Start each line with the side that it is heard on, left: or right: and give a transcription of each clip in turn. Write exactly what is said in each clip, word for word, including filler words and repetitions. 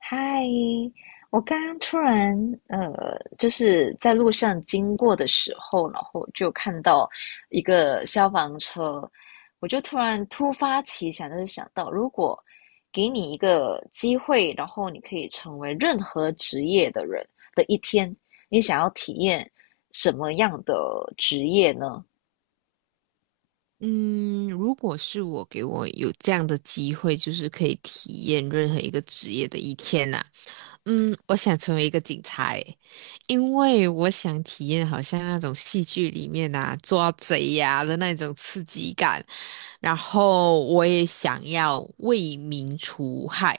left: 嗨，我刚刚突然呃，就是在路上经过的时候，然后就看到一个消防车，我就突然突发奇想，就是想到，如果给你一个机会，然后你可以成为任何职业的人的一天，你想要体验什么样的职业呢？
right: 嗯，如果是我给我有这样的机会，就是可以体验任何一个职业的一天呐、嗯，我想成为一个警察诶，因为我想体验好像那种戏剧里面呐抓贼呀、的那种刺激感，然后我也想要为民除害，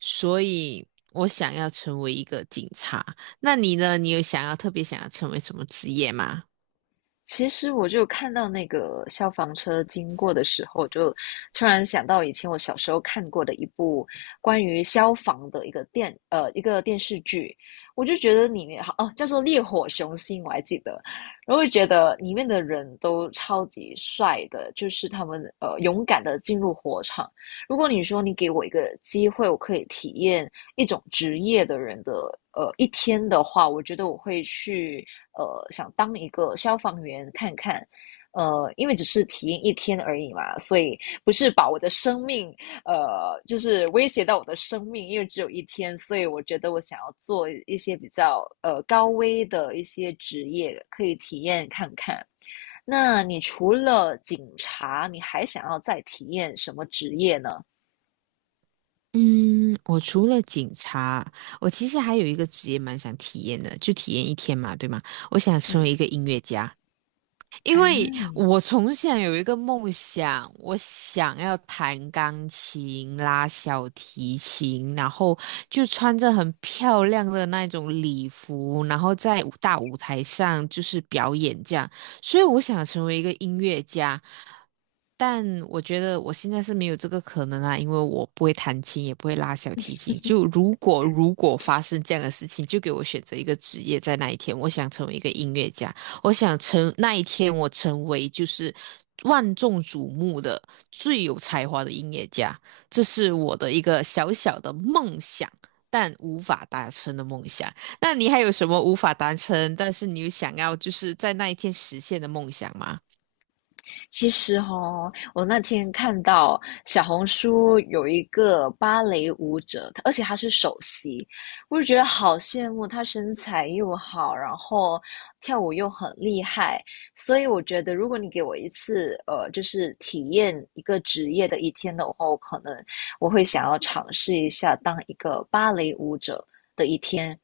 right: 所以我想要成为一个警察。那你呢？你有想要特别想要成为什么职业吗？
left: 其实我就看到那个消防车经过的时候，就突然想到以前我小时候看过的一部关于消防的一个电呃一个电视剧，我就觉得里面好哦叫做《烈火雄心》，我还记得，然后就觉得里面的人都超级帅的，就是他们呃勇敢的进入火场。如果你说你给我一个机会，我可以体验一种职业的人的呃一天的话，我觉得我会去呃想当一个消防员看看。呃，因为只是体验一天而已嘛，所以不是把我的生命呃就是威胁到我的生命，因为只有一天，所以我觉得我想要做一些比较呃高危的一些职业，可以体验看看。那你除了警察，你还想要再体验什么职业呢？
right: 嗯，我除了警察，我其实还有一个职业蛮想体验的，就体验一天嘛，对吗？我想成为
left: 嗯。
right: 一个音乐家。因为
left: 嗯。
right: 我从小有一个梦想，我想要弹钢琴、拉小提琴，然后就穿着很漂亮的那种礼服，然后在舞大舞台上就是表演这样。所以我想成为一个音乐家，但我觉得我现在是没有这个可能啊，因为我不会弹琴，也不会拉小提琴。就如果如果发生这样的事情，就给我选择一个职业，在那一天，我想成为一个音乐家。我想成那一天，我成为就是万众瞩目的最有才华的音乐家，这是我的一个小小的梦想，但无法达成的梦想。那你还有什么无法达成，但是你又想要就是在那一天实现的梦想吗？
left: 其实哦，我那天看到小红书有一个芭蕾舞者，她而且她是首席，我就觉得好羡慕，她身材又好，然后跳舞又很厉害，所以我觉得如果你给我一次，呃，就是体验一个职业的一天的话，我可能我会想要尝试一下当一个芭蕾舞者的一天。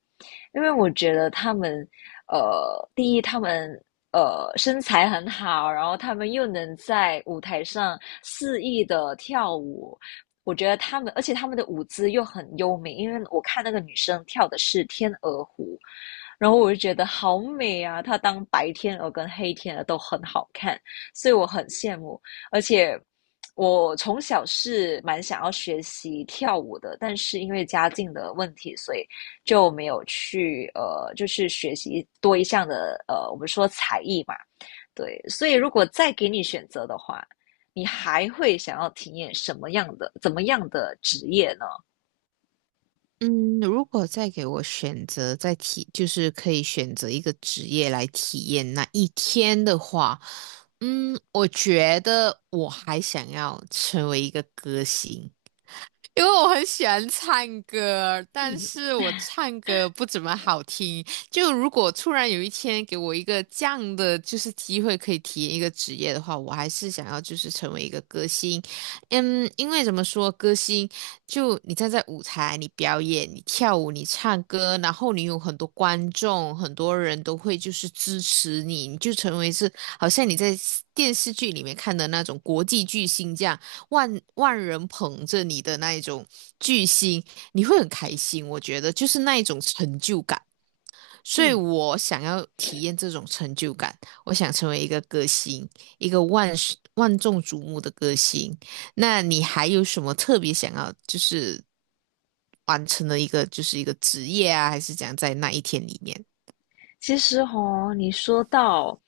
left: 因为我觉得他们，呃，第一，他们呃身材很好，然后他们又能在舞台上肆意的跳舞。我觉得他们，而且他们的舞姿又很优美，因为我看那个女生跳的是天鹅湖，然后我就觉得好美啊！她当白天鹅跟黑天鹅都很好看，所以我很羡慕。而且我从小是蛮想要学习跳舞的，但是因为家境的问题，所以就没有去呃，就是学习多一项的呃，我们说才艺嘛，对。所以如果再给你选择的话，你还会想要体验什么样的、怎么样的职业呢？
right: 嗯，如果再给我选择，再体，就是可以选择一个职业来体验那一天的话，嗯，我觉得我还想要成为一个歌星。因为我很喜欢唱歌，但
left: 嗯。
right: 是我唱歌不怎么好听。就如果突然有一天给我一个这样的就是机会，可以体验一个职业的话，我还是想要就是成为一个歌星。嗯，因为怎么说，歌星就你站在舞台，你表演，你跳舞，你唱歌，然后你有很多观众，很多人都会就是支持你，你就成为是好像你在电视剧里面看的那种国际巨星这样。万万人捧着你的那一种巨星，你会很开心。我觉得就是那一种成就感，所以
left: 嗯。
right: 我想要体验这种成就感。我想成为一个歌星，一个万世万众瞩目的歌星。那你还有什么特别想要就是完成的一个就是一个职业啊，还是讲在那一天里面？
left: 其实哦，你说到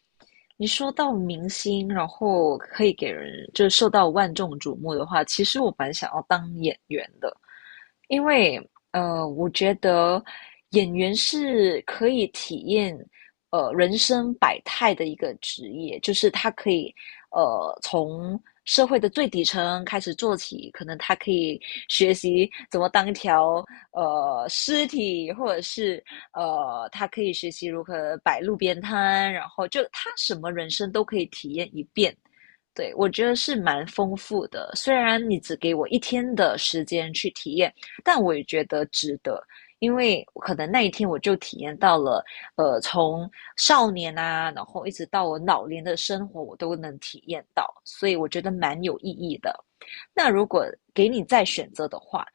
left: 你说到明星，然后可以给人就是受到万众瞩目的话，其实我蛮想要当演员的。因为呃，我觉得演员是可以体验呃人生百态的一个职业，就是他可以呃从社会的最底层开始做起，可能他可以学习怎么当一条呃尸体，或者是呃他可以学习如何摆路边摊，然后就他什么人生都可以体验一遍。对，我觉得是蛮丰富的，虽然你只给我一天的时间去体验。但我也觉得值得，因为可能那一天我就体验到了，呃，从少年啊，然后一直到我老年的生活，我都能体验到，所以我觉得蛮有意义的。那如果给你再选择的话，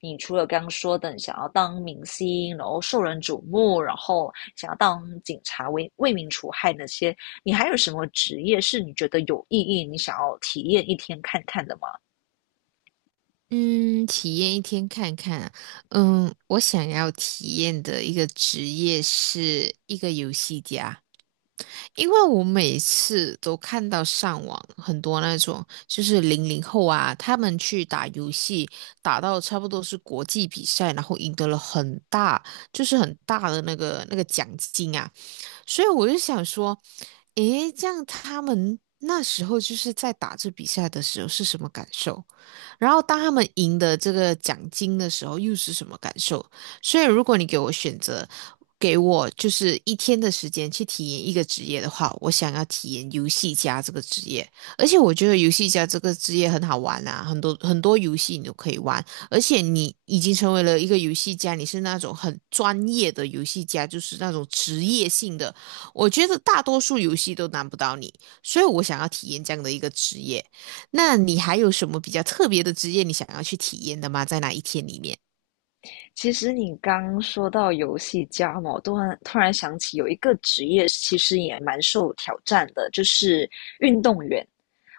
left: 你除了刚刚说的你想要当明星，然后受人瞩目，然后想要当警察为为民除害那些，你还有什么职业是你觉得有意义，你想要体验一天看看的吗？
right: 嗯，体验一天看看啊嗯，我想要体验的一个职业是一个游戏家，因为我每次都看到上网很多那种，就是零零后啊，他们去打游戏，打到差不多是国际比赛，然后赢得了很大，就是很大的那个那个奖金啊。所以我就想说，诶，这样他们那时候就是在打这比赛的时候是什么感受？然后当他们赢得这个奖金的时候又是什么感受？所以如果你给我选择，给我就是一天的时间去体验一个职业的话，我想要体验游戏家这个职业，而且我觉得游戏家这个职业很好玩啊，很多很多游戏你都可以玩。而且你已经成为了一个游戏家，你是那种很专业的游戏家，就是那种职业性的，我觉得大多数游戏都难不到你，所以我想要体验这样的一个职业。那你还有什么比较特别的职业你想要去体验的吗？在哪一天里面？
left: 其实你刚说到游戏家嘛，我突然突然想起有一个职业其实也蛮受挑战的，就是运动员。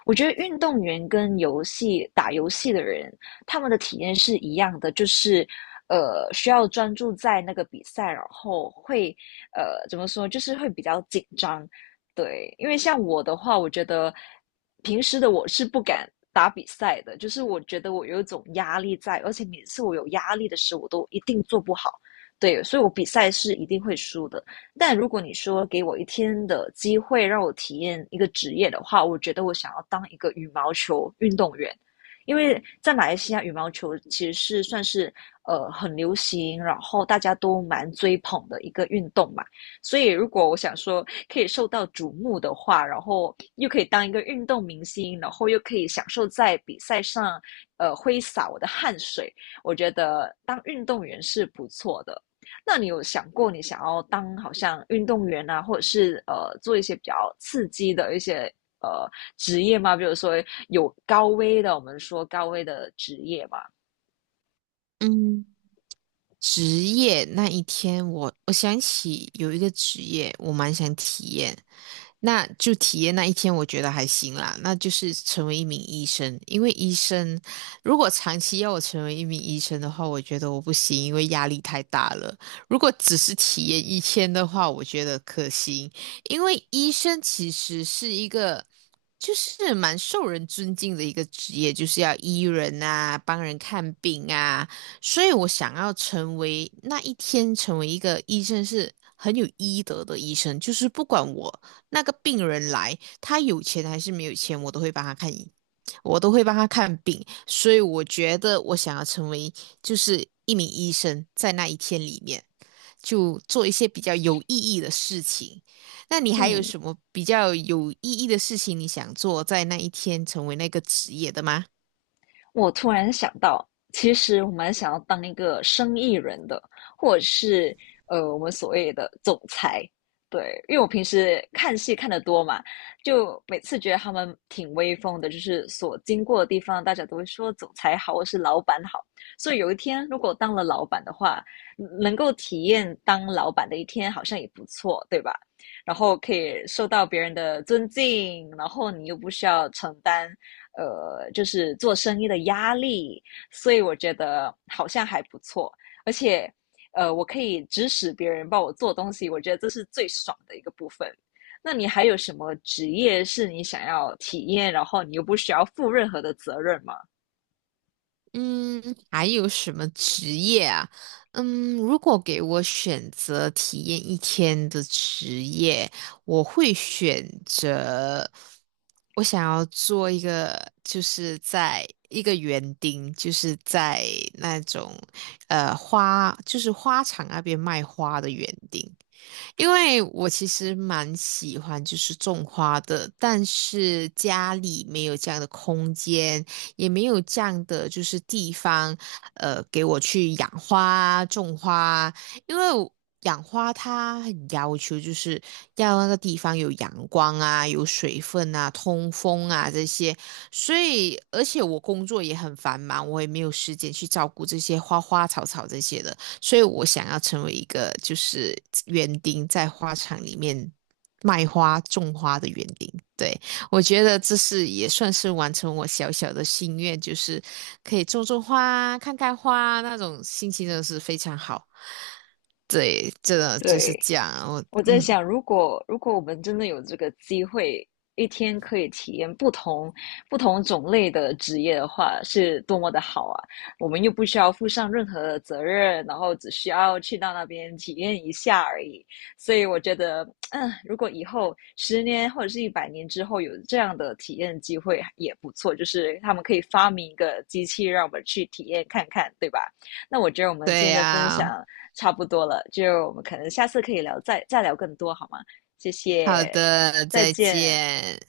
left: 我觉得运动员跟游戏打游戏的人，他们的体验是一样的，就是呃需要专注在那个比赛，然后会呃怎么说，就是会比较紧张。对，因为像我的话，我觉得平时的我是不敢打比赛的，就是我觉得我有一种压力在，而且每次我有压力的时候，我都一定做不好。对，所以我比赛是一定会输的。但如果你说给我一天的机会让我体验一个职业的话，我觉得我想要当一个羽毛球运动员，因为在马来西亚羽毛球其实是算是呃很流行，然后大家都蛮追捧的一个运动嘛。所以，如果我想说可以受到瞩目的话，然后又可以当一个运动明星，然后又可以享受在比赛上，呃，挥洒我的汗水，我觉得当运动员是不错的。那你有想过你想要当好像运动员啊，或者是呃做一些比较刺激的一些呃职业吗？比如说有高危的，我们说高危的职业嘛。
right: 嗯，职业那一天我，我想起有一个职业我蛮想体验，那就体验那一天，我觉得还行啦。那就是成为一名医生，因为医生如果长期要我成为一名医生的话，我觉得我不行，因为压力太大了。如果只是体验一天的话，我觉得可行，因为医生其实是一个就是蛮受人尊敬的一个职业，就是要医人啊，帮人看病啊。所以我想要成为那一天成为一个医生是很有医德的医生，就是不管我那个病人来，他有钱还是没有钱，我都会帮他看医，我都会帮他看病。所以我觉得我想要成为就是一名医生，在那一天里面就做一些比较有意义的事情。那你还有
left: 嗯。
right: 什么比较有意义的事情你想做，在那一天成为那个职业的吗？
left: 我突然想到，其实我蛮想要当一个生意人的，或者是呃，我们所谓的总裁。对，因为我平时看戏看得多嘛，就每次觉得他们挺威风的，就是所经过的地方，大家都会说总裁好，或是老板好。所以有一天，如果当了老板的话，嗯能够体验当老板的一天，好像也不错，对吧？然后可以受到别人的尊敬，然后你又不需要承担呃，就是做生意的压力，所以我觉得好像还不错，而且呃，我可以指使别人帮我做东西，我觉得这是最爽的一个部分。那你还有什么职业是你想要体验，然后你又不需要负任何的责任吗？
right: 嗯，还有什么职业啊？嗯，如果给我选择体验一天的职业，我会选择我想要做一个，就是在一个园丁，就是在那种呃花，就是花场那边卖花的园丁。因为我其实蛮喜欢就是种花的，但是家里没有这样的空间，也没有这样的就是地方，呃，给我去养花、种花。因为我养花它很要求，就是要那个地方有阳光啊、有水分啊、通风啊这些。所以，而且我工作也很繁忙，我也没有时间去照顾这些花花草草这些的。所以我想要成为一个就是园丁，在花场里面卖花、种花的园丁。对，我觉得这是也算是完成我小小的心愿，就是可以种种花、看看花，那种心情真的是非常好。对，这的就是
left: 对，
right: 这样。我
left: 我在
right: 嗯，
left: 想，如果如果我们真的有这个机会，一天可以体验不同不同种类的职业的话，是多么的好啊！我们又不需要负上任何的责任，然后只需要去到那边体验一下而已。所以我觉得，嗯，如果以后十年或者是一百年之后有这样的体验机会也不错，就是他们可以发明一个机器让我们去体验看看，对吧？那我觉得我们今
right: 对
left: 天的分
right: 呀、
left: 享。差不多了，就我们可能下次可以聊，再再聊更多好吗？谢
right: 好
left: 谢，
right: 的，
left: 再
right: 再
left: 见。
right: 见。